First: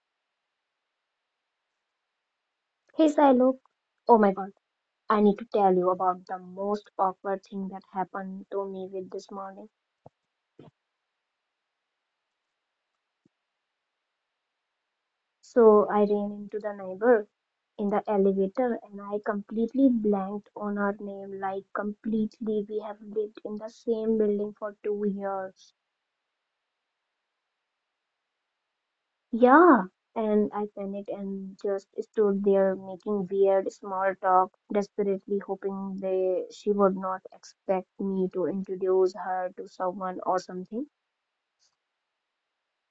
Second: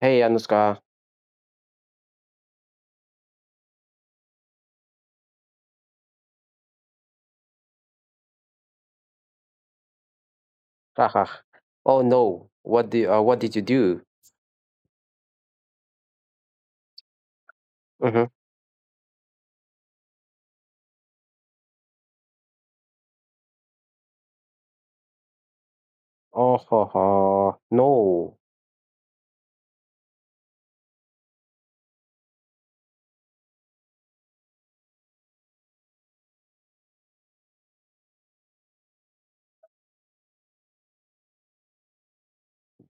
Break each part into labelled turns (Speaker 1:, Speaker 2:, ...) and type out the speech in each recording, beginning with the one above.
Speaker 1: Hey Anushka.
Speaker 2: He's I look, oh my god, I need to tell you about the most awkward thing that happened to me with this morning.
Speaker 1: Haha. Oh no. What do what did you do?
Speaker 2: So I ran into the neighbor in the
Speaker 1: Hmm.
Speaker 2: elevator and I completely blanked on her name, like completely we have lived in the same building for 2 years.
Speaker 1: Oh ho, ho. No.
Speaker 2: Yeah. And I panicked and just stood there making weird small talk, desperately hoping they she would not expect me to introduce her to someone or something.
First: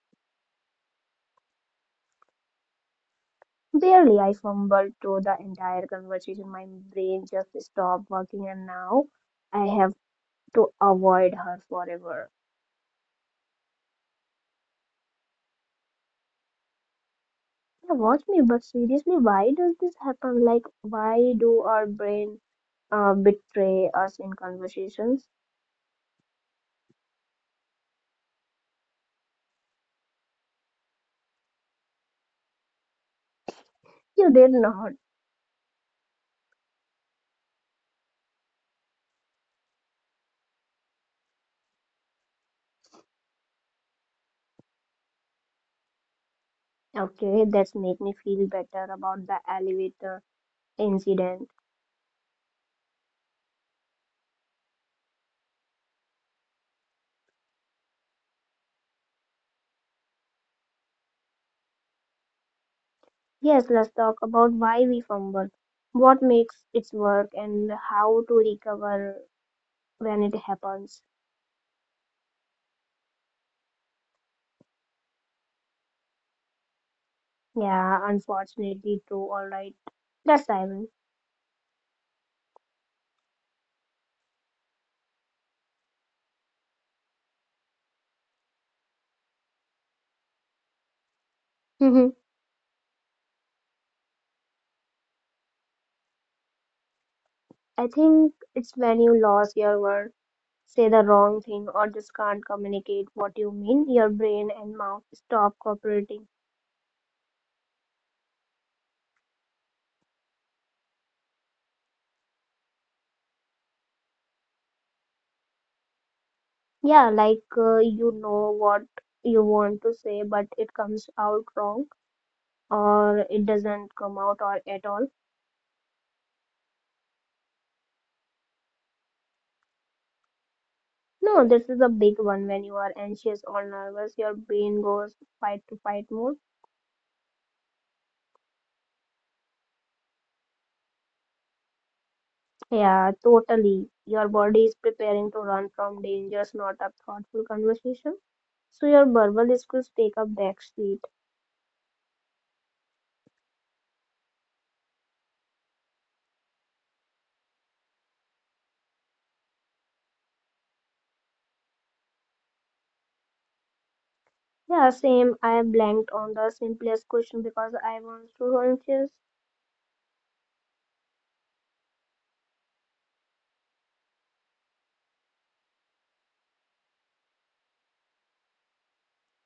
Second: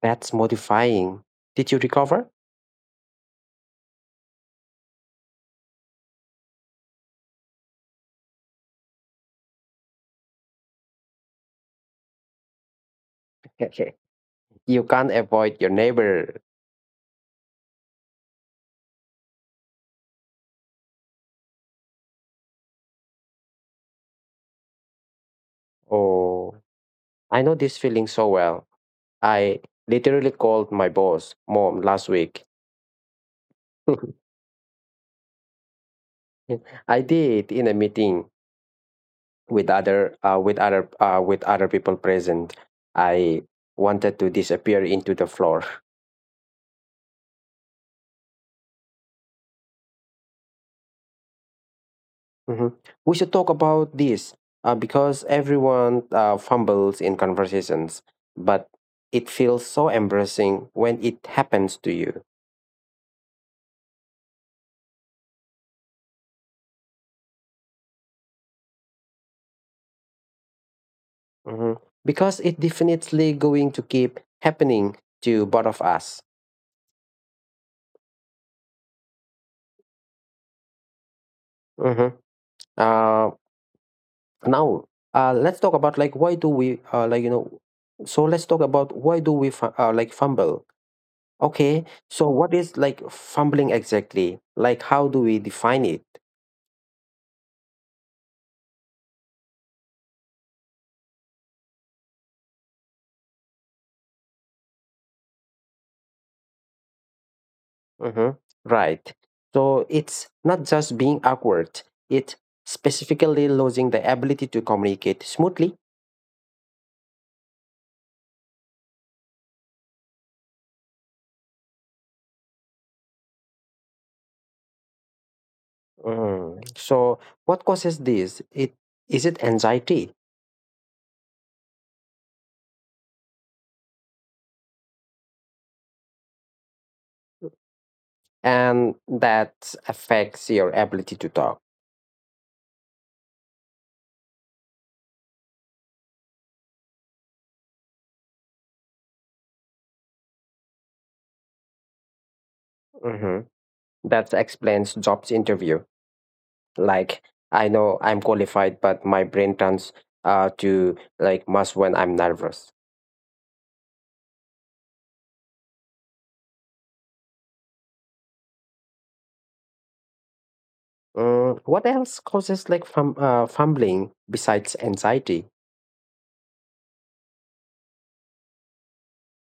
Speaker 1: That's mortifying. Did you recover?
Speaker 2: Barely, I fumbled through the entire conversation. My brain just stopped working, and now I have to avoid her forever.
Speaker 1: You can't avoid your neighbor.
Speaker 2: Yeah, watch me, but seriously, why does this happen? Like, why do our brain betray us in conversations?
Speaker 1: Oh, I know this feeling so well. I literally called my boss mom last week.
Speaker 2: You did not.
Speaker 1: I did, in a meeting. With other with other with other people present. I wanted to disappear into the floor.
Speaker 2: Okay, that's make me feel better about the elevator incident.
Speaker 1: Mhm. We should talk about this, because everyone fumbles in conversations, but it feels so embarrassing when it happens to you.
Speaker 2: Yes, let's talk about why we fumble, what makes it work, and how to recover when it happens.
Speaker 1: Mhm. Because it definitely going to keep happening to both of us.
Speaker 2: Yeah, unfortunately true. All right. Let's dive in.
Speaker 1: Mhm. uh, Now, let's talk about like why do we so let's talk about why do we fumble. Okay,
Speaker 2: Mhm.
Speaker 1: so what is like fumbling exactly? Like, how do we define it?
Speaker 2: I think it's when you lose your word, say the wrong thing, or just can't communicate what you mean, your brain and mouth stop cooperating.
Speaker 1: Hmm. Right. So it's not just being awkward, it's specifically losing the ability to communicate smoothly.
Speaker 2: Yeah, like what you want to say, but it comes out wrong, or it doesn't come out or at all.
Speaker 1: Mm. So, what causes this? It is it anxiety,
Speaker 2: No, this is a big one when you are anxious or nervous. Your brain goes fight to fight mode.
Speaker 1: and that affects your ability to talk?
Speaker 2: Yeah, totally. Your body is preparing to run from dangers, not a thoughtful conversation. So your verbal skills take up back seat.
Speaker 1: Hmm. That explains jobs interview. Like, I know I'm qualified, but my brain turns to like must when I'm nervous.
Speaker 2: Yeah, same. I blanked on the simplest question because I was too anxious.
Speaker 1: Mm, what else causes like fumbling besides anxiety?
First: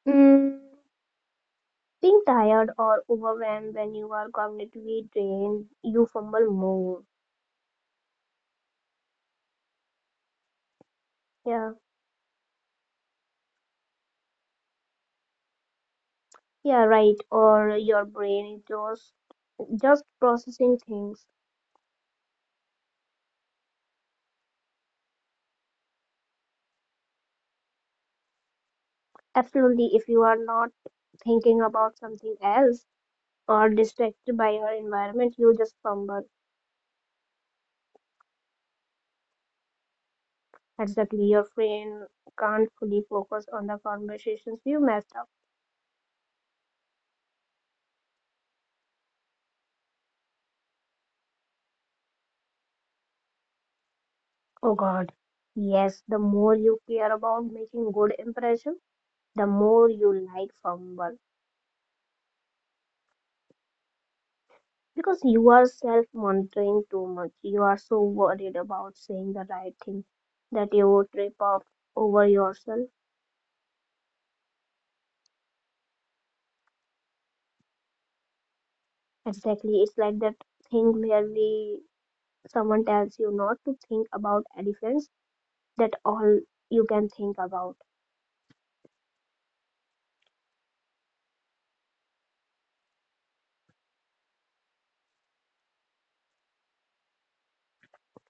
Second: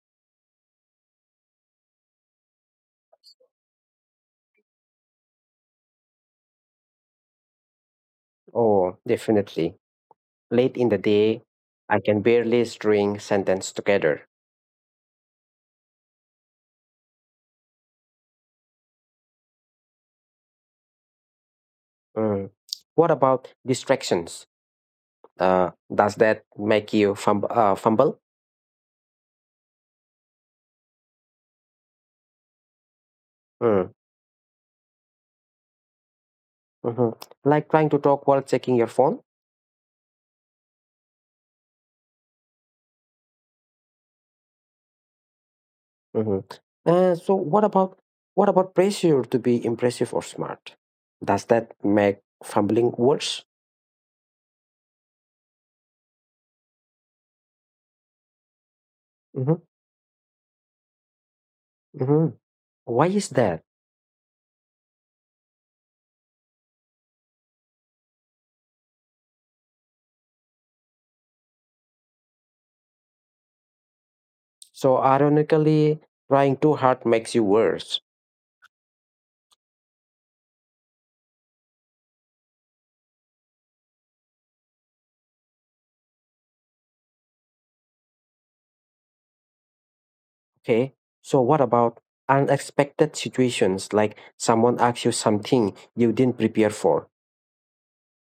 Speaker 2: Mm, being tired or overwhelmed when you are cognitively drained, you fumble more.
Speaker 1: Oh, definitely. Late in the day,
Speaker 2: Yeah,
Speaker 1: I can barely string sentence together.
Speaker 2: yeah, right. Or your brain is just processing things.
Speaker 1: Mm. What about distractions? Does that make you fumble?
Speaker 2: Absolutely, if you are not thinking about something else or
Speaker 1: Mm.
Speaker 2: distracted by your environment, you just fumble.
Speaker 1: Hmm. Like trying to talk while checking your phone?
Speaker 2: Exactly, your brain can't fully focus on the conversations you messed up.
Speaker 1: Hmm. Uh, so what about what about pressure to be impressive or smart? Does that make fumbling worse?
Speaker 2: Oh God, yes, the more you care about making good impression, the
Speaker 1: hmm
Speaker 2: more you like fumble.
Speaker 1: hmm Why is that?
Speaker 2: Because you are self-monitoring too much. You are so worried about saying the right thing that you would trip up over yourself.
Speaker 1: So ironically, trying too hard makes you worse.
Speaker 2: Exactly, it's like that thing where we someone tells you not to think about elephants that all you can think about.
Speaker 1: Okay. So what about unexpected situations, like someone asks you something you didn't prepare for?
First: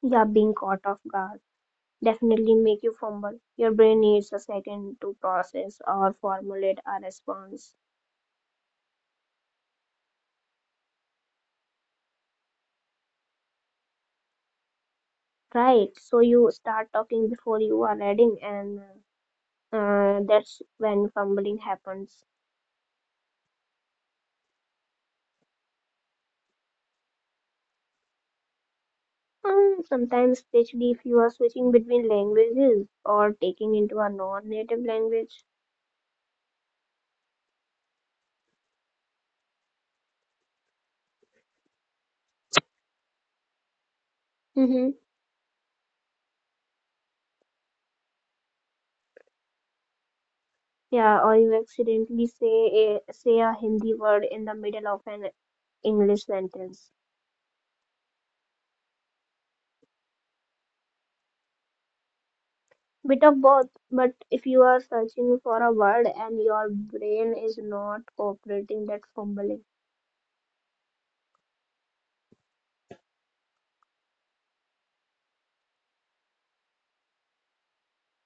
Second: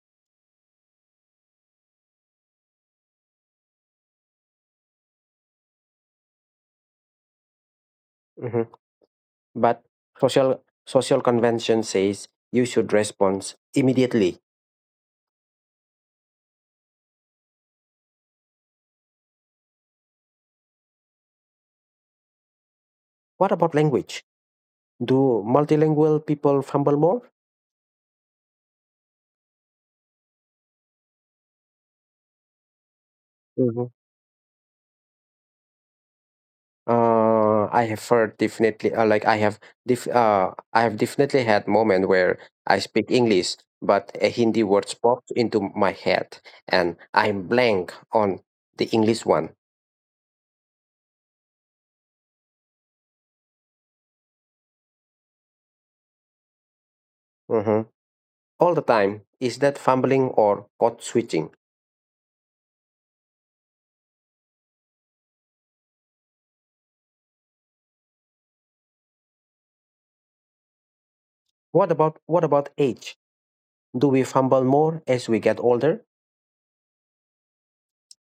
Speaker 2: Yeah, being caught off guard definitely make you fumble. Your brain needs a second to process or formulate a response.
Speaker 1: Mhm. But social convention says you should respond immediately.
Speaker 2: Right, so you start talking before you are ready, and that's when fumbling happens.
Speaker 1: What about language? Do multilingual people fumble more?
Speaker 2: Sometimes, especially if you are switching between languages or taking into a non-native language.
Speaker 1: I have heard, definitely. Like I have I have definitely had moment where I speak English, but a Hindi
Speaker 2: Hmm.
Speaker 1: words pops into my head, and I'm blank on the English one.
Speaker 2: Yeah, or you accidentally say a Hindi word in the middle of an English sentence.
Speaker 1: Mhm. All the time. Is that fumbling or code switching?
Speaker 2: Bit of both, but if you are searching for a word and your brain is not cooperating, that's fumbling.
Speaker 1: What about age? Do we fumble more as we get older?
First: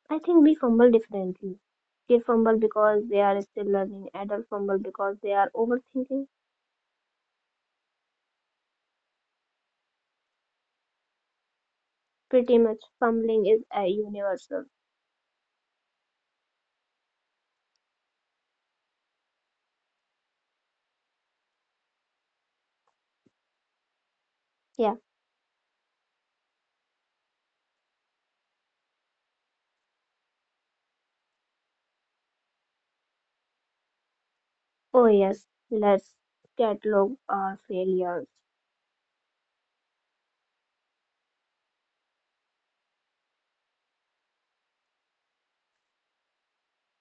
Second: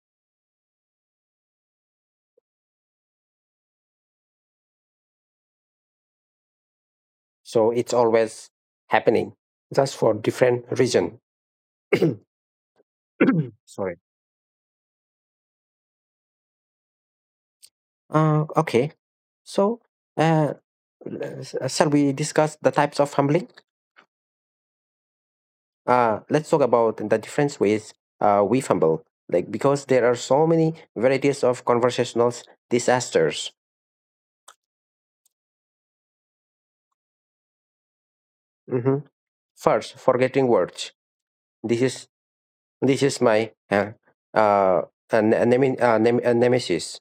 Speaker 2: I think we fumble differently. Kids fumble because they are still learning. Adults fumble because they are overthinking.
Speaker 1: So it's always happening, just for different reason.
Speaker 2: Pretty much, fumbling is a
Speaker 1: Sorry.
Speaker 2: universal.
Speaker 1: Okay. So. Uh, Shall we discuss the types of fumbling?
Speaker 2: Yeah.
Speaker 1: Let's talk about the different ways we fumble, like because there are so many varieties of conversational disasters.
Speaker 2: Oh yes. Let's catalog our failures.
Speaker 1: Mhm. First, forgetting words. This is this is my uh, a ne- a nemi- nem- a nemesis.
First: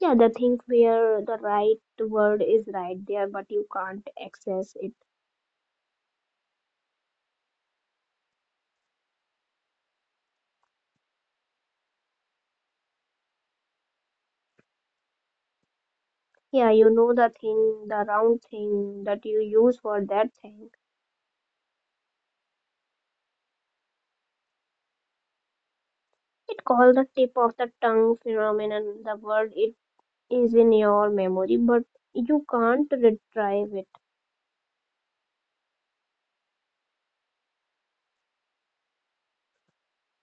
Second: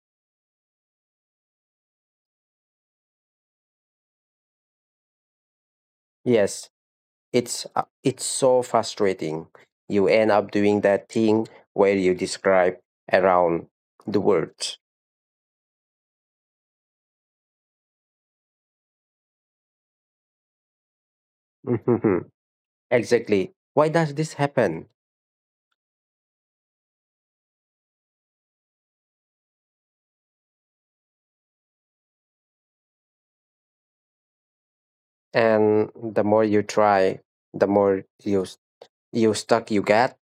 Speaker 2: Yeah, the thing where the right word is right there, but you can't access it.
Speaker 1: Yes, it's so frustrating. You end up doing that thing where you describe around the words.
Speaker 2: Yeah, you know the thing, the round thing that you use for that thing.
Speaker 1: Mhm. Exactly. Why does this happen?
Speaker 2: It called the tip of the tongue phenomenon. The word it is in your memory, but you can't retrieve it.
Speaker 1: And the more you try, the more you stuck you get.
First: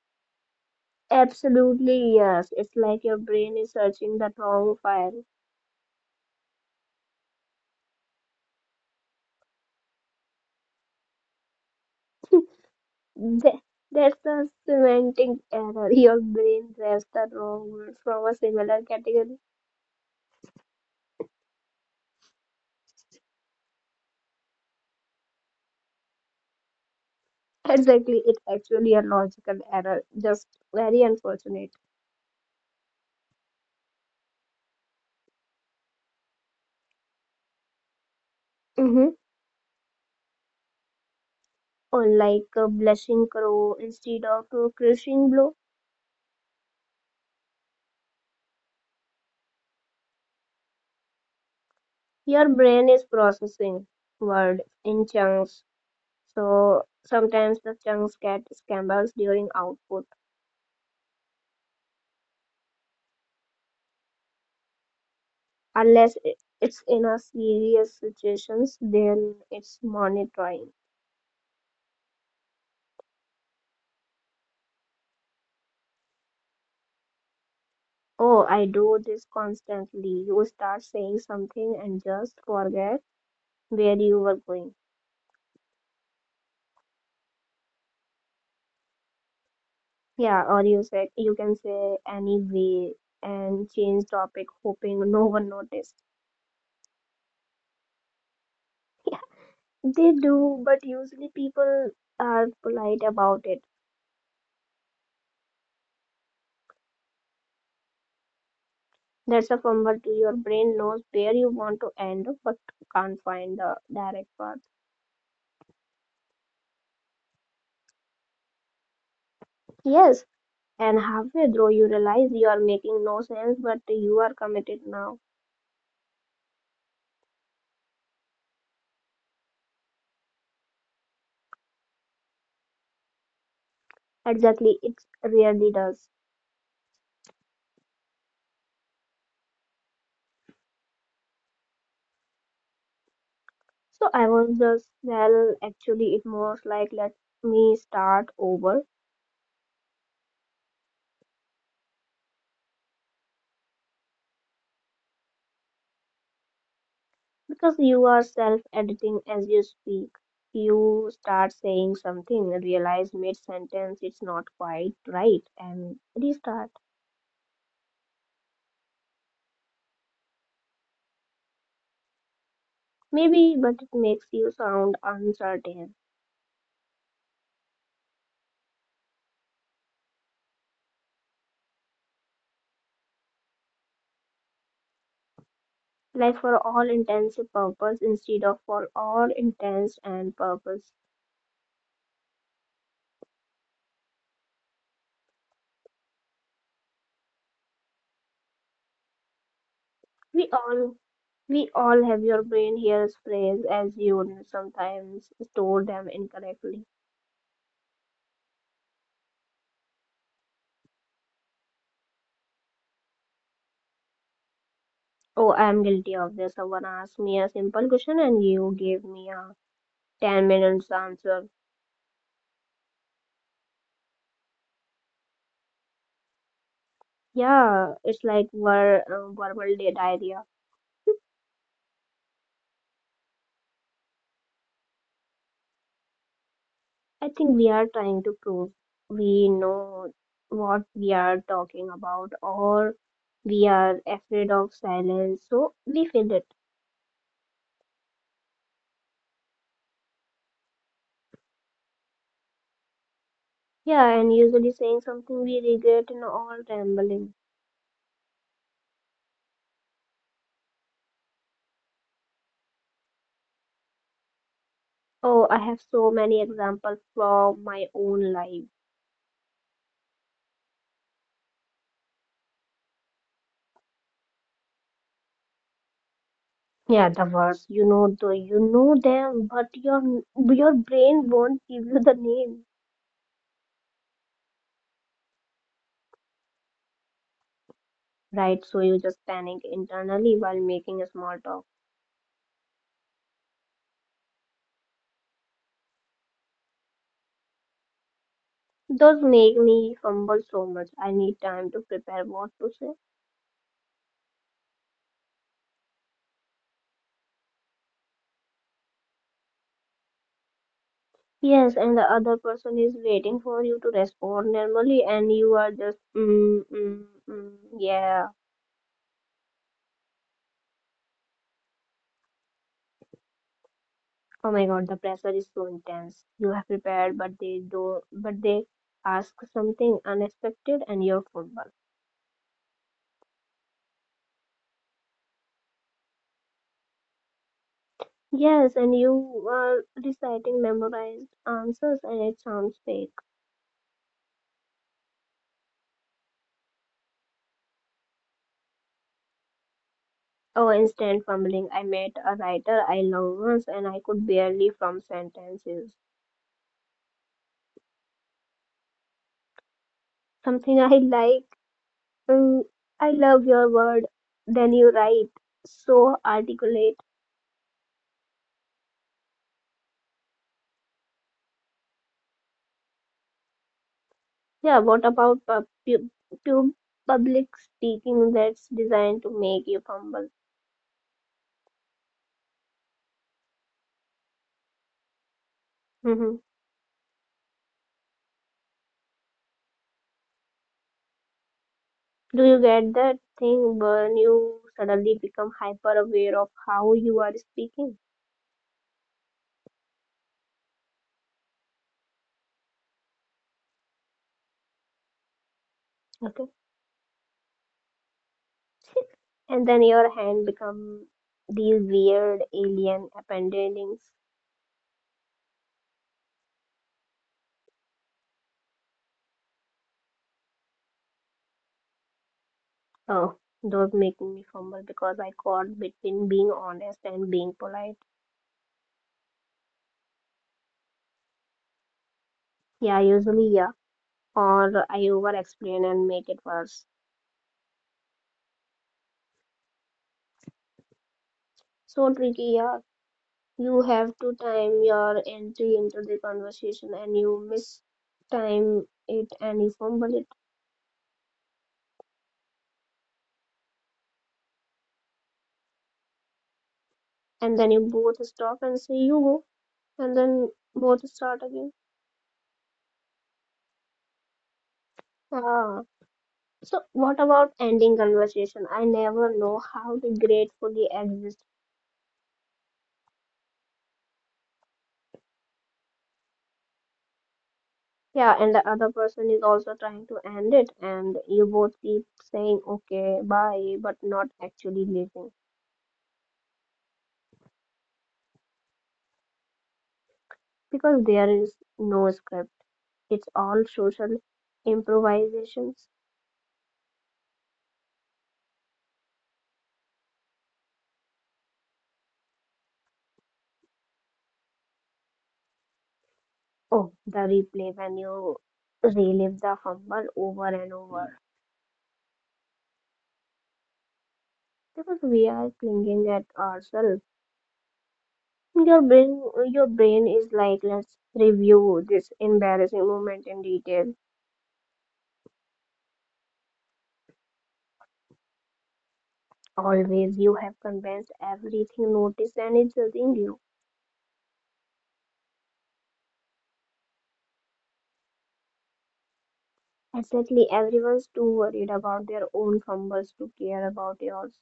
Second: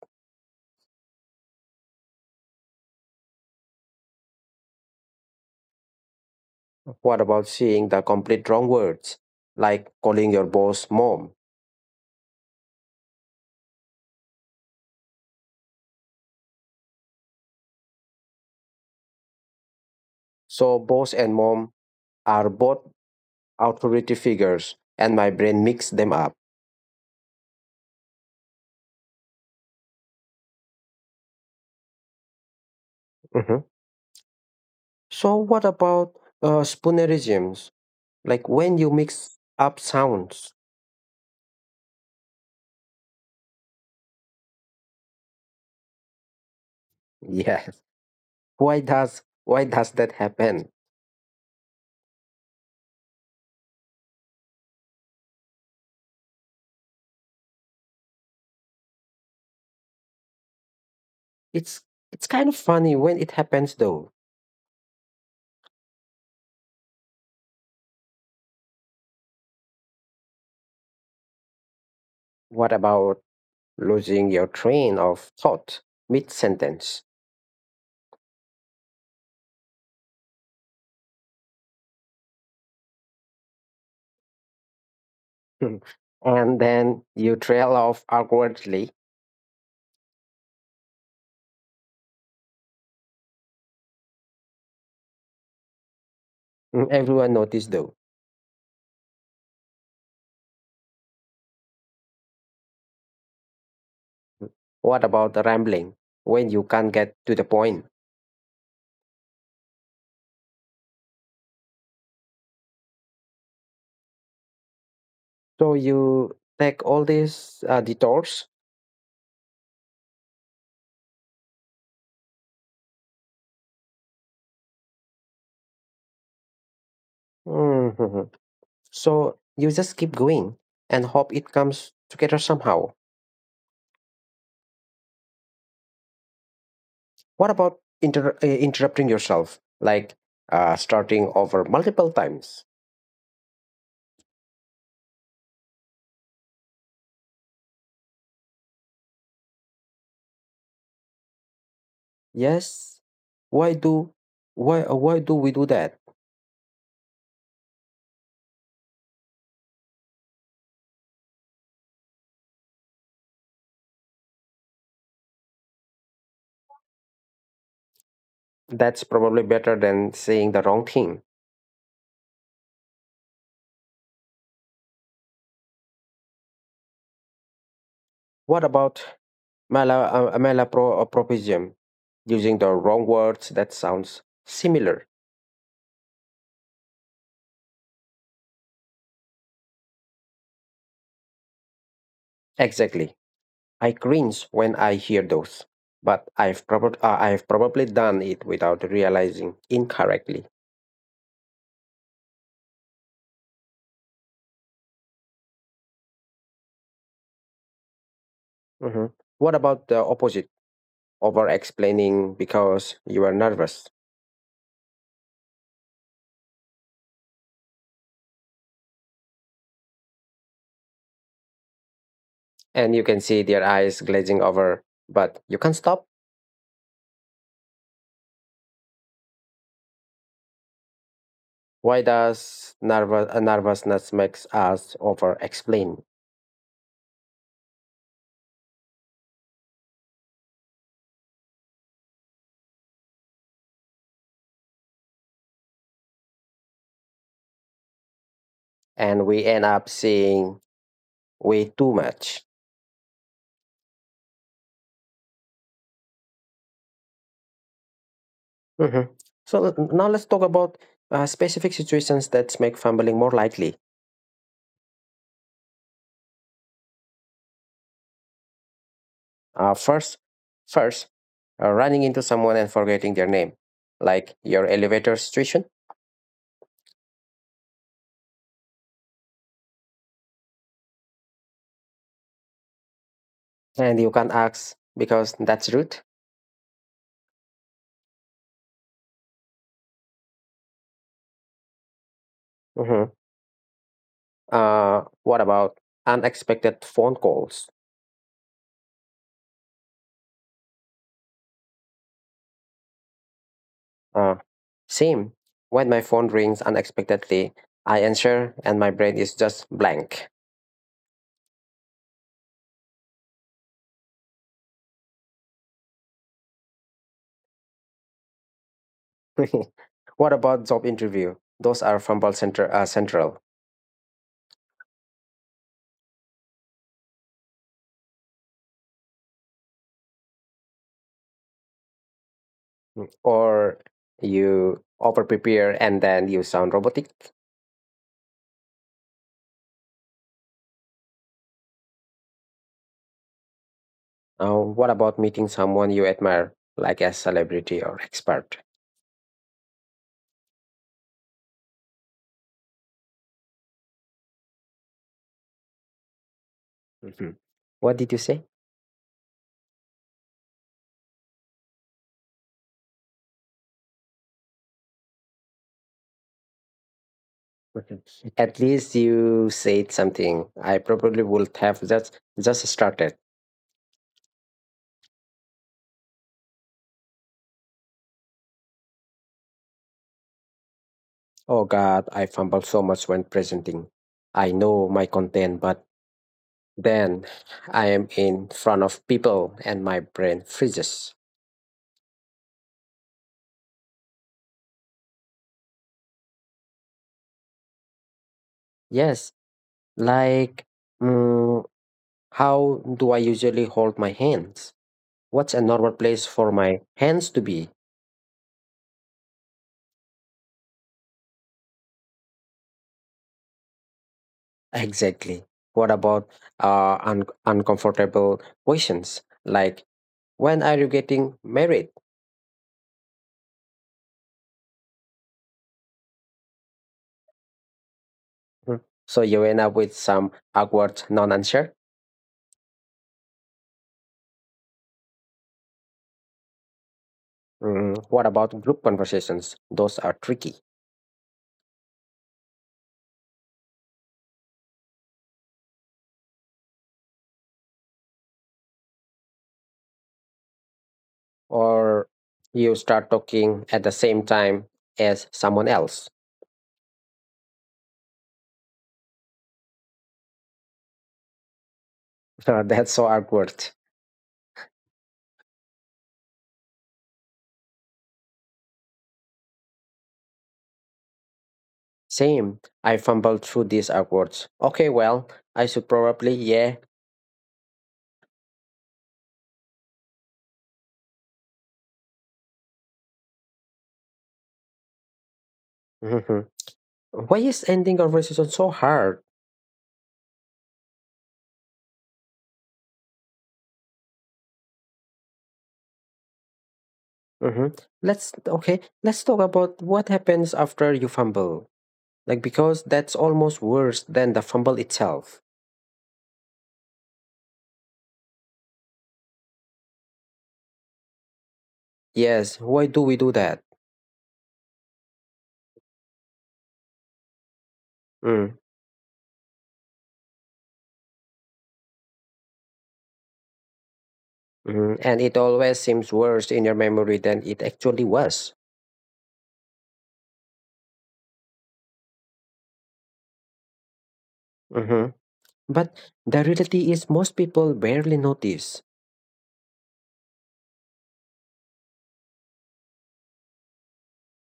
Speaker 2: Absolutely, yes. It's like your brain is searching the wrong file.
Speaker 1: What about seeing the complete wrong words, like calling your boss mom?
Speaker 2: Th- That's the semantic error. Your brain grabs the wrong word from a similar category.
Speaker 1: So boss and mom are both authority figures and my brain mixed them up.
Speaker 2: Exactly, it's actually a logical error. Just very unfortunate.
Speaker 1: Mhm. So what about spoonerisms, like when you
Speaker 2: Mm-hmm.
Speaker 1: mix up sounds?
Speaker 2: Or like a blushing crow instead of a crushing blow.
Speaker 1: Yes, why does that happen?
Speaker 2: Your brain is processing word in chunks, so sometimes the chunks get scrambled during output.
Speaker 1: it's it's kind of funny when it happens though.
Speaker 2: Unless I- It's in a serious situations, then it's monitoring.
Speaker 1: What about losing your train of thought mid sentence?
Speaker 2: Oh, I do this constantly. You start saying something and just forget where you were going.
Speaker 1: And then you trail off awkwardly.
Speaker 2: Yeah, or you say you can say anyway and change topic, hoping no one noticed.
Speaker 1: Mm. Everyone noticed though.
Speaker 2: Yeah, they do, but usually people are polite about it.
Speaker 1: What about the rambling, when you can't get to the point?
Speaker 2: That's a fumble. To your brain knows where you want to end but can't find the direct path.
Speaker 1: So you take all these detours.
Speaker 2: Yes, and halfway through you realize you are making no sense but you are committed now.
Speaker 1: Mhm. So you just keep going and hope it comes together somehow.
Speaker 2: Exactly, it really does.
Speaker 1: What about interrupting yourself, like starting over multiple times?
Speaker 2: So I was just, well, actually, it most like let me start over
Speaker 1: Yes. Why do why do we do that?
Speaker 2: because you are self editing as you speak. You start saying something, realize mid sentence it's not quite right, and restart.
Speaker 1: That's probably better than saying the wrong thing.
Speaker 2: Maybe, but it makes you sound uncertain.
Speaker 1: What about malapropism? Using the wrong words that sounds similar.
Speaker 2: Like for all intents and purpose instead of for all intents and purpose.
Speaker 1: Exactly. I cringe when I hear those, but I've probably done it without realizing
Speaker 2: We
Speaker 1: incorrectly.
Speaker 2: all we all have your brain hears phrase as you sometimes store them incorrectly.
Speaker 1: Mhm. What about the opposite? Over explaining because you are nervous.
Speaker 2: Oh, I'm guilty of this. Someone asked me a simple question and you gave me a 10 minutes answer.
Speaker 1: And you can see their eyes glazing over, but you can't stop.
Speaker 2: Yeah, it's like verbal diarrhea.
Speaker 1: Why does nervous, nervousness makes us over explain?
Speaker 2: I think we are trying to prove we know what we are talking about, or we are afraid of silence, so we feel it.
Speaker 1: And we end up seeing way too much.
Speaker 2: Yeah, and usually saying something we regret and all rambling.
Speaker 1: Mhm. So now let's talk about specific situations that make fumbling more likely.
Speaker 2: Oh, I have so many examples from my own life.
Speaker 1: Uh, first, first, running into someone and forgetting their name, like your elevator situation.
Speaker 2: Yeah, the words you know, though you know them, but your brain won't give you the name,
Speaker 1: And you can't ask because that's rude.
Speaker 2: right? So you just panic internally while making a small talk.
Speaker 1: Mhm. What about unexpected phone calls?
Speaker 2: Those make me fumble so much. I need time to prepare what to say.
Speaker 1: Uh, Same. When my phone rings unexpectedly, I answer and my brain is just blank.
Speaker 2: Yes, and the other person is waiting for you to respond normally, and you are just, mm, mm, mm, yeah.
Speaker 1: What about job interview? Those are fumble central.
Speaker 2: Oh my God, the pressure is so intense. You have prepared, but but they ask something unexpected, and you're football.
Speaker 1: Or you over prepare and then you sound robotic.
Speaker 2: Yes, and you are reciting memorized answers, and it sounds fake.
Speaker 1: What about meeting someone you admire, like a celebrity or expert?
Speaker 2: Oh, instant fumbling. I met a writer I love once, and I could barely form sentences.
Speaker 1: Mhm. What did you say?
Speaker 2: Something I like. Mm, I love your word. Then you write so articulate.
Speaker 1: Mhm. At least you said something. I probably would have just started.
Speaker 2: Yeah, what about pub- public speaking that's designed to make you fumble?
Speaker 1: Oh God, I fumble so much when presenting. I know my content, but
Speaker 2: Hmm.
Speaker 1: then I am in front of people and my brain freezes.
Speaker 2: Do you get that thing when you suddenly become hyper aware of how you are speaking?
Speaker 1: Yes, like mm, how do I usually hold my hands? What's a normal place
Speaker 2: Okay.
Speaker 1: for my hands to be
Speaker 2: And then your hand become these weird alien appendings.
Speaker 1: exactly? What about uncomfortable questions, like when are you getting married?
Speaker 2: Oh, those make me fumble because I caught between being honest and being polite.
Speaker 1: Mm. So you end up with some awkward non answer.
Speaker 2: Yeah, usually, yeah. Or I over explain and make it worse.
Speaker 1: Mm. What about group conversations? Those are tricky.
Speaker 2: So tricky, yeah. You have to time your entry into the conversation and you miss time it and you fumble it.
Speaker 1: Or you start talking at the same time as someone else.
Speaker 2: And then you both stop and say you go. And then both start again.
Speaker 1: That's so awkward.
Speaker 2: Ah. So what about ending conversation? I never know how to gratefully exist.
Speaker 1: Same. I fumbled through these awkward. Okay, well, I should probably, yeah.
Speaker 2: Yeah, and the other person is also trying to end it and you both keep saying okay, bye, but not actually leaving.
Speaker 1: Mhm. Why is ending conversation so hard?
Speaker 2: Because there is no script, it's all social improvisations.
Speaker 1: Hmm. Let's, okay, let's talk about what happens after you fumble. Like, because that's almost worse than the fumble itself.
Speaker 2: Oh, the replay when you relive the fumble over and over.
Speaker 1: Yes, why do we do that?
Speaker 2: Because we are clinging at ourselves.
Speaker 1: Mm.
Speaker 2: Your brain, your brain is like, let's review this embarrassing moment in detail.
Speaker 1: Mhm. And it always seems worse in your memory than it actually was.
Speaker 2: Always you have condensed everything noticed and it's judging you.
Speaker 1: Mhm. But the reality is, most people barely notice.
Speaker 2: Exactly, everyone's too worried about their own fumbles to care about yours.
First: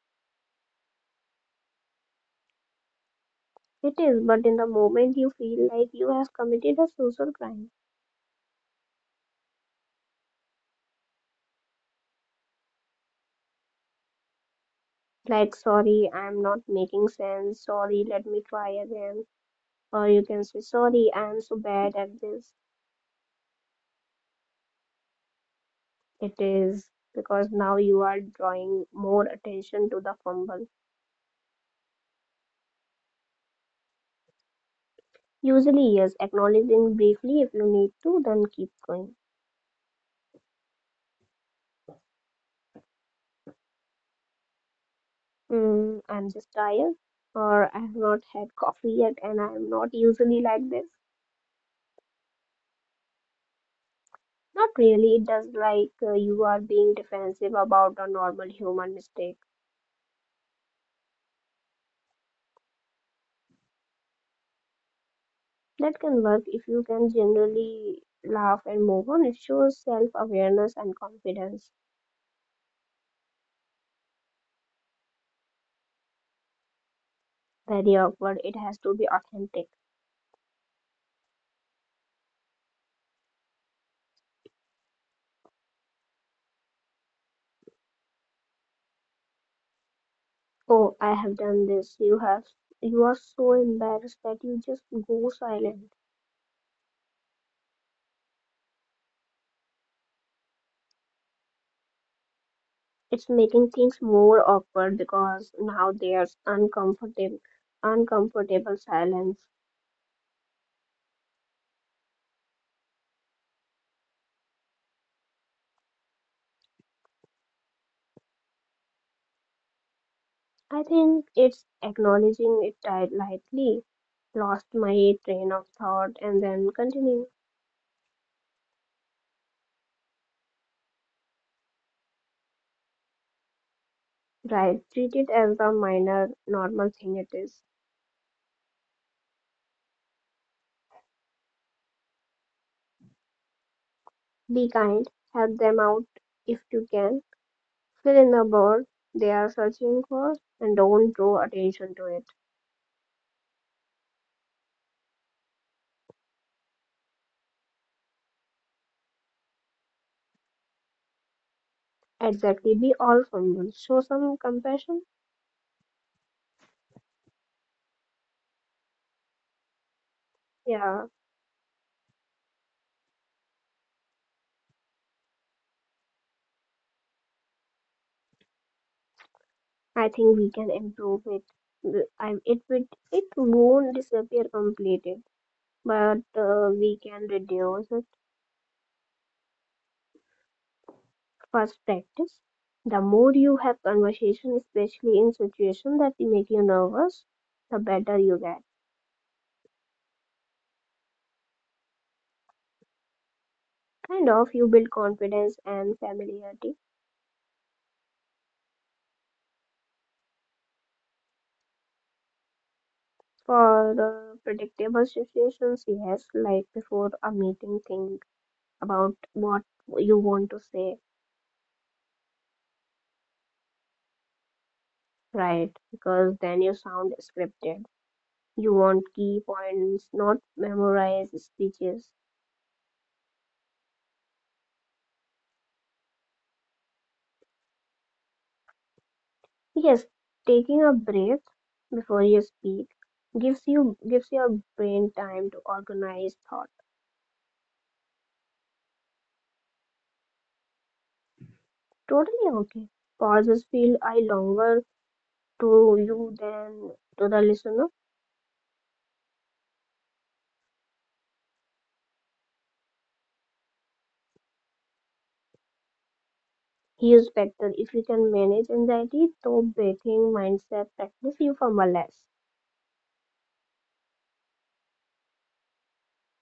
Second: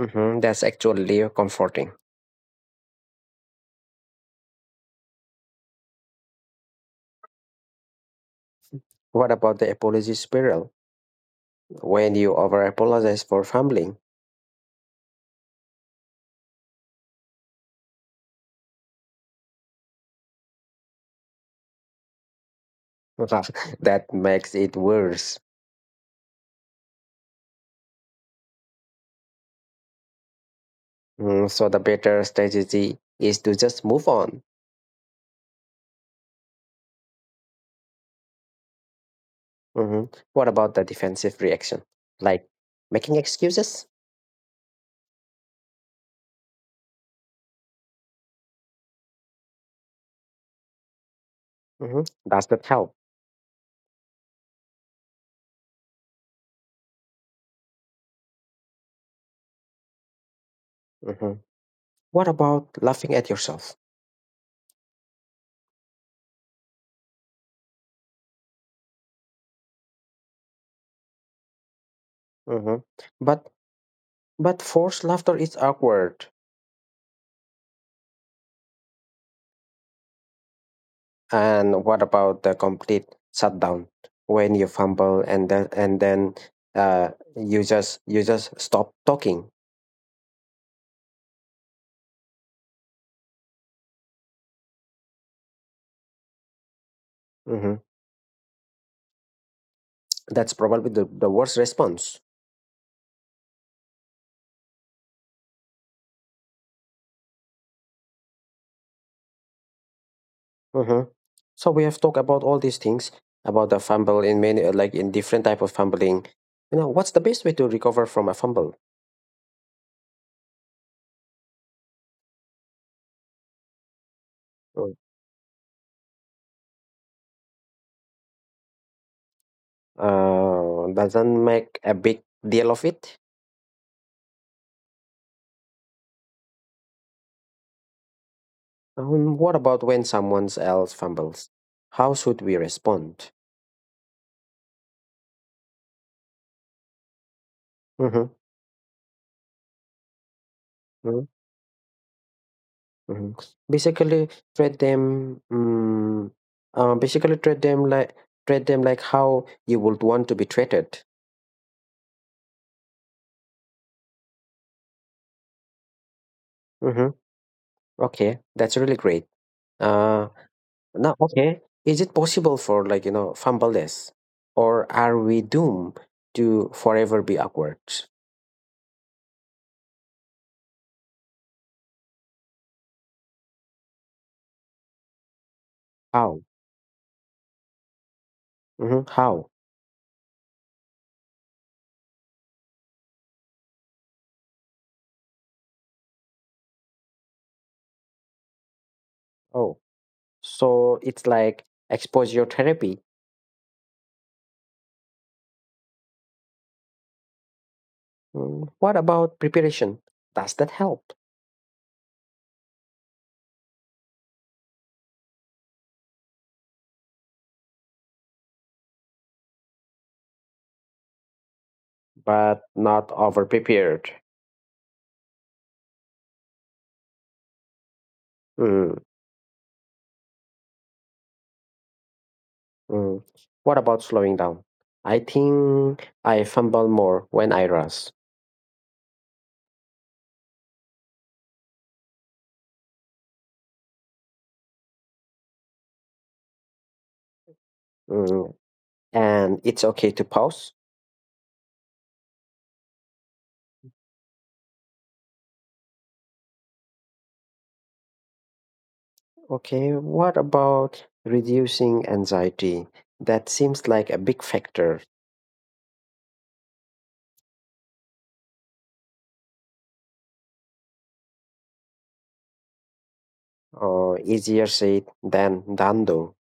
Speaker 1: Mhm. That's actually comforting.
Speaker 2: It is, but in the moment you feel like you have committed a social crime.
Speaker 1: What about the apology spiral? When you over apologize for fumbling,
Speaker 2: Like, sorry, I'm not making sense. Sorry, let me try again. Or you can say, sorry, I'm so bad at this.
Speaker 1: that makes it worse.
Speaker 2: It is because now you are drawing more attention to the fumble.
Speaker 1: Mm, so, the better strategy is to just move on.
Speaker 2: Usually, yes, acknowledging briefly if you need to, then keep going.
Speaker 1: Mhm. What about the defensive reaction? Like making excuses?
Speaker 2: Mm, I'm just tired, or I have not had coffee yet, and I'm not usually like this.
Speaker 1: Mhm. Does that help?
Speaker 2: Not really. It does like you are being defensive about a normal human mistake.
Speaker 1: Mhm. What about laughing at yourself?
Speaker 2: That can work if you can generally laugh and move on. It shows self awareness and confidence.
Speaker 1: Hmm. But but forced laughter is awkward.
Speaker 2: Very awkward. It has to be authentic.
Speaker 1: And what about the complete shutdown, when you fumble and then uh, you just stop talking?
Speaker 2: Oh, I have done this. You have. You are so embarrassed that you just go silent.
Speaker 1: Hmm. That's probably the worst response.
Speaker 2: It's making things more awkward because now there's uncomfortable silence.
Speaker 1: Hmm. So we have talked about all these things about the fumble in many, like in different type of fumbling. You know what's the best way to recover from a fumble?
Speaker 2: I think it's acknowledging it lightly lost
Speaker 1: Mm.
Speaker 2: my train of thought and then continue.
Speaker 1: Doesn't make a big deal of it.
Speaker 2: Right, treat it as the minor, normal thing it is.
Speaker 1: What about when someone else fumbles? How should we respond?
Speaker 2: Be kind, help them out if you can. Fill in
Speaker 1: Mm-hmm.
Speaker 2: the board they are searching for and don't
Speaker 1: Mm-hmm.
Speaker 2: draw attention to it.
Speaker 1: Hmm. Basically, treat them. Uh, basically, treat them like Treat them like how you would want to be treated.
Speaker 2: Exactly, be all humble, show some compassion.
Speaker 1: Mm-hmm. Okay, that's really great. Uh,
Speaker 2: Yeah,
Speaker 1: Now, okay, is it possible for like you know fumbleless, or are we doomed to forever be awkward?
Speaker 2: I think we can improve it. W- I, it, it, it won't disappear completely, but
Speaker 1: How?
Speaker 2: we can reduce it.
Speaker 1: Mm-hmm. How?
Speaker 2: First practice. The more you have conversation, especially in situations that make you nervous, the better you get.
Speaker 1: Oh, so it's like exposure therapy.
Speaker 2: Kind of, you build confidence and familiarity.
Speaker 1: Mm. What about preparation? Does that help?
Speaker 2: For predictable situations, yes, like before a meeting, think about what you want to say,
Speaker 1: But not over prepared.
Speaker 2: right? Because then you sound scripted. You
Speaker 1: Mm.
Speaker 2: want key points, not memorized speeches.
Speaker 1: Mm. What about slowing down? I think I fumble more when I rush.
Speaker 2: Yes, taking a breath before you speak gives your brain time to organize thought.
Speaker 1: Mm. And it's okay to pause.
Speaker 2: Totally okay. Pauses feel I longer to you than to the listener.
Speaker 1: Okay, what about reducing anxiety? That seems like a big factor,
Speaker 2: Huge factor if you can manage anxiety through breathing mindset practice you for less.
Speaker 1: or easier said than done though.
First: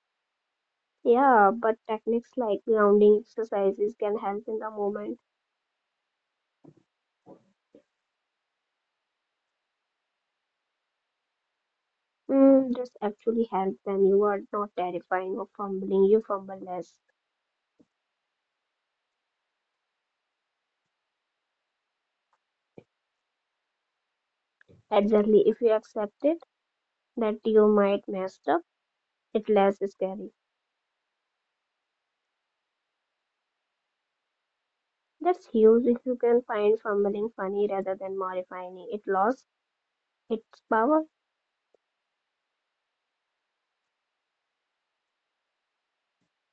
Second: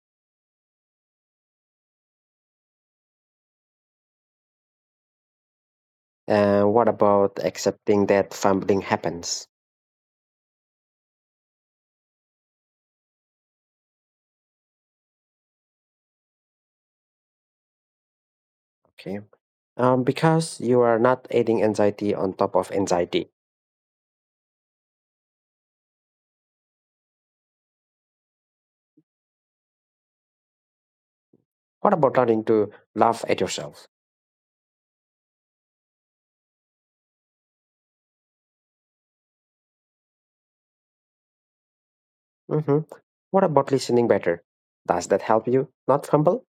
Speaker 2: Yeah, but techniques like grounding exercises can help in the moment.
Speaker 1: And what about accepting that fumbling happens?
Speaker 2: Mm, this actually helps when you are not terrifying or fumbling. You fumble less.
Speaker 1: Okay. Because you are not adding anxiety on top of anxiety.
Speaker 2: Exactly. If you accept it that you might mess up, it's less scary.
Speaker 1: What about learning to laugh at yourself?
Speaker 2: That's huge if you can find fumbling funny rather than mortifying. It lost its power.
Speaker 1: Hmm. What about listening better? Does that help you not fumble?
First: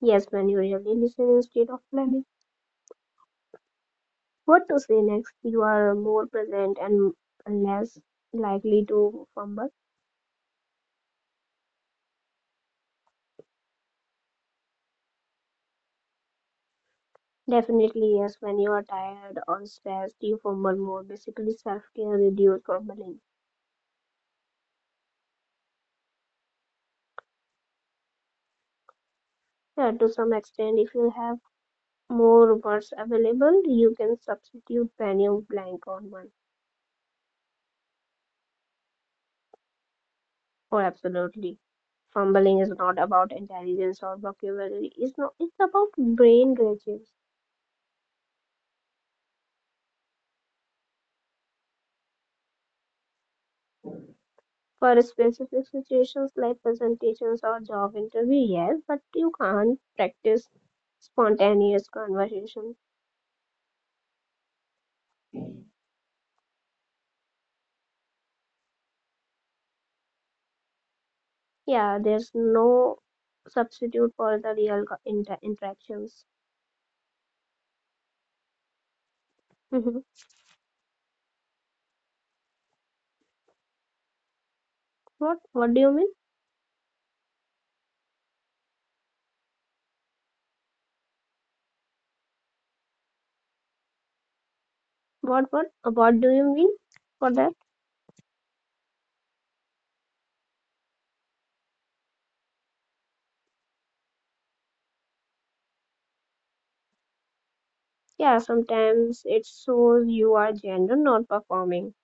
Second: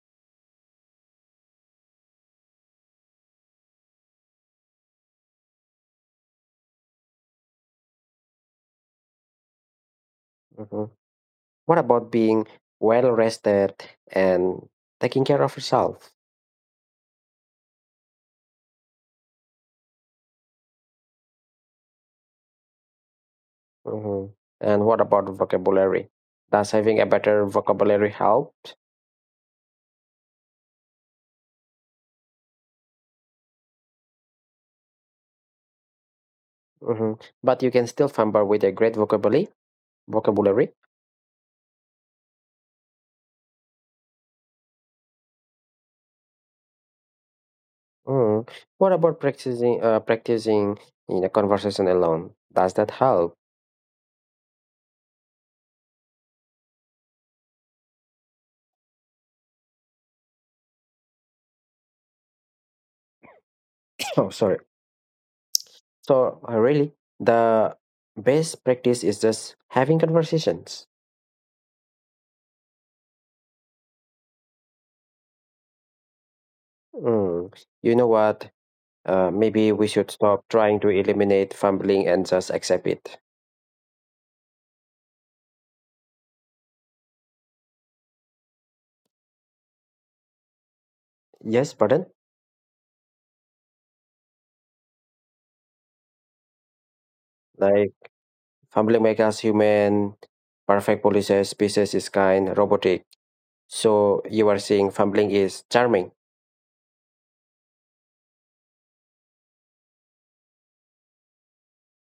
Speaker 2: Yes, when you really listen instead of planning what to say next, you are more present and less likely to fumble.
Speaker 1: Hmm. What about being well rested and taking care of yourself?
Speaker 2: Definitely, yes, when you are tired or stressed, you fumble more. Basically, self care reduces fumbling.
Speaker 1: Hmm. And what about vocabulary? Does having a better vocabulary help?
Speaker 2: Yeah, to some extent, if you have more words available, you can substitute when you blank on one.
Speaker 1: Hmm. But you can still fumble with a great vocabulary. Vocabulary.
Speaker 2: Oh, absolutely. Fumbling is not about intelligence or vocabulary. It's not. It's about brain glitches
Speaker 1: Mm. What about practicing? Practicing in a conversation alone. Does that help?
Speaker 2: for specific situations like presentations or job interview. Yes, but you can't practice spontaneous conversation.
Speaker 1: Oh, sorry. So really, the best practice is just having conversations.
Speaker 2: Yeah, there's no substitute for the real interactions.
Speaker 1: Mm. You know what? Maybe we
Speaker 2: Mhm.
Speaker 1: should stop trying to eliminate fumbling and just accept it.
Speaker 2: What? What do you mean?
Speaker 1: Yes, pardon.
Speaker 2: What? What? What do you mean for that?
Speaker 1: Like. Humbling make us human. Perfect policies, species is kind, robotic. So you are saying fumbling is charming.
Speaker 2: Yeah, sometimes it shows you are genuine, not performing.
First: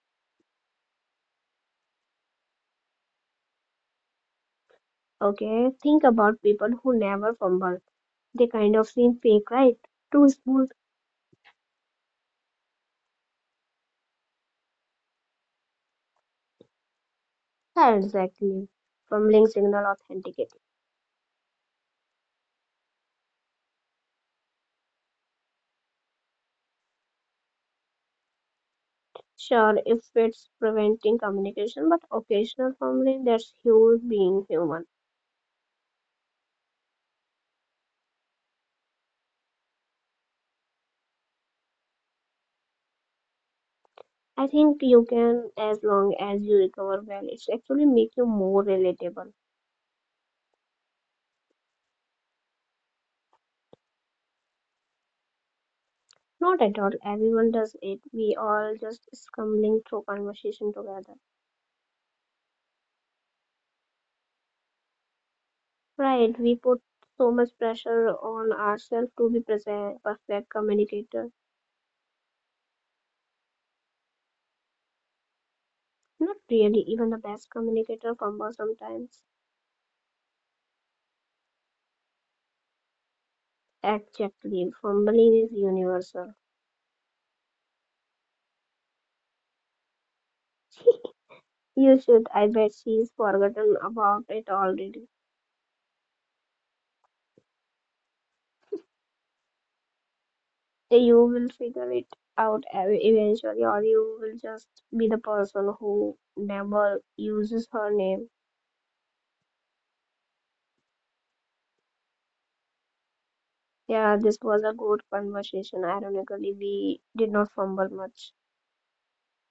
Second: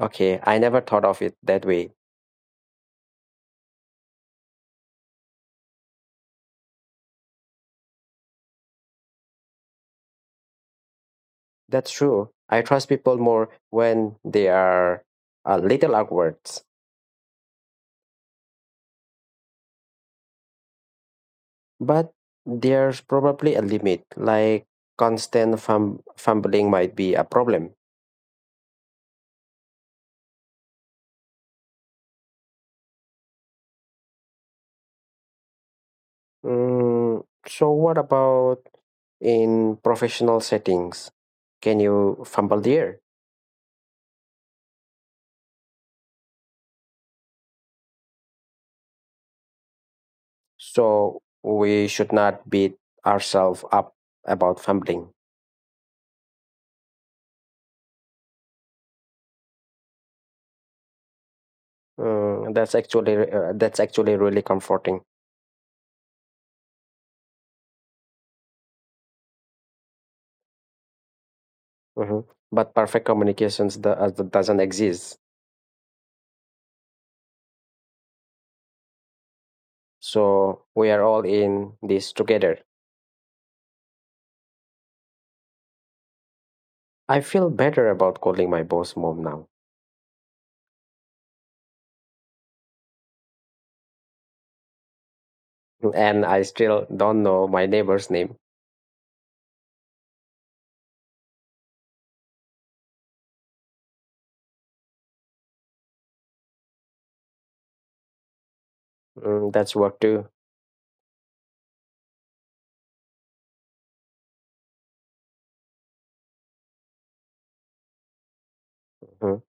Speaker 1: Okay, I never thought of it that way.
Speaker 2: Okay, think about people who never fumble. They kind of seem fake, right? Too smooth.
Speaker 1: That's true. I trust people more when they are a little awkward.
Speaker 2: Yeah, exactly. Fumbling signal authenticated.
Speaker 1: But there's probably a limit, like constant fumbling might be a problem.
Speaker 2: Sure, if it's preventing communication, but occasional fumbling, that's huge being human.
Speaker 1: Mm, so, what about in professional settings? Can you fumble there?
Speaker 2: I think you can, as long as you recover well, it's actually make you more relatable.
Speaker 1: So we should not beat ourselves up about fumbling.
Speaker 2: Not at all. Everyone does it. We all just stumbling through conversation together.
Speaker 1: Mm, that's actually really comforting.
Speaker 2: Right, we put so much pressure on ourselves to be present, perfect communicator.
Speaker 1: Mhm. But perfect communications doesn't exist.
Speaker 2: Not really, even the best communicator fumbles sometimes.
Speaker 1: So we are all in this together.
Speaker 2: Exactly, fumbling is universal.
Speaker 1: I feel better about calling my boss mom now.
Speaker 2: You should, I bet she's forgotten about it already.
Speaker 1: And I still don't know my neighbor's name.
Speaker 2: Hey, You will figure it out eventually, or you will just be the person who never uses her name.
Speaker 1: Mm, that's work too.
Speaker 2: Yeah, this was a good conversation. Ironically, we did not fumble much.
Speaker 1: Mhm.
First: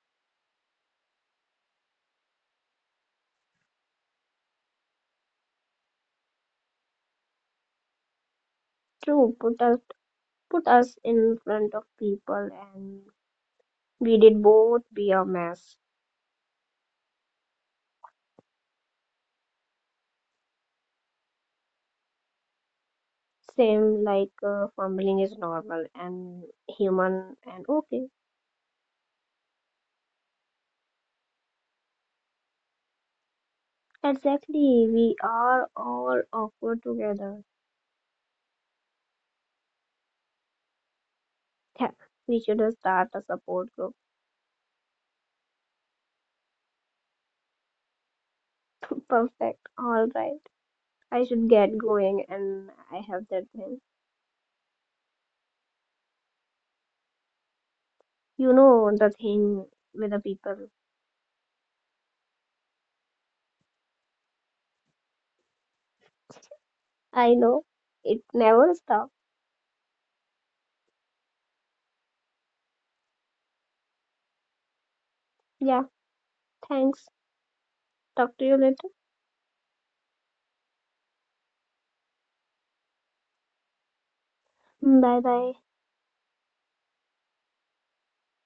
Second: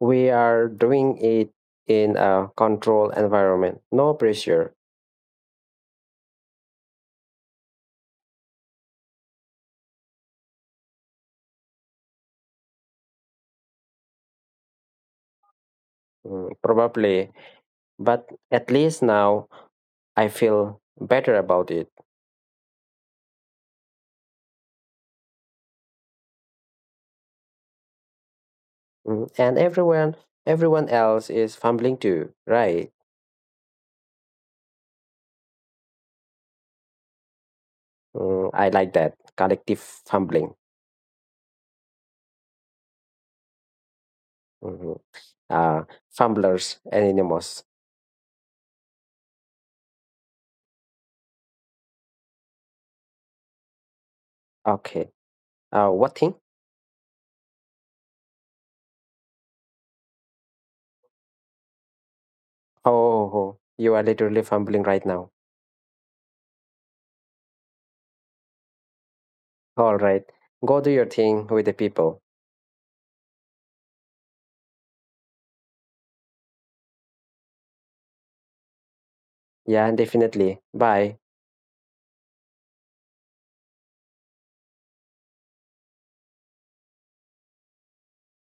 Speaker 1: We are doing it in a controlled environment, no pressure.
Speaker 2: True, put us in front of people and we did both be a mess.
Speaker 1: Mm, probably. But at least now I feel better about it.
Speaker 2: Same like fumbling is normal and human and okay.
Speaker 1: Mm. And everyone else is fumbling too, right?
Speaker 2: Exactly, we are all awkward together.
Speaker 1: Mm, I like that. Collective fumbling.
Speaker 2: Yeah, we should start a support group.
Speaker 1: Mm-hmm. Uh, Fumblers anonymous.
Speaker 2: Perfect. All right. I should get going and I have that thing.
Speaker 1: Okay. What thing?
Speaker 2: You know the thing with the people.
Speaker 1: Oh, you are literally fumbling right now.
Speaker 2: I know. It never stops.
Speaker 1: All right. Go do your thing with the people.
Speaker 2: Yeah, thanks. Talk to you later.
Speaker 1: Yeah, definitely. Bye.
Speaker 2: Bye bye.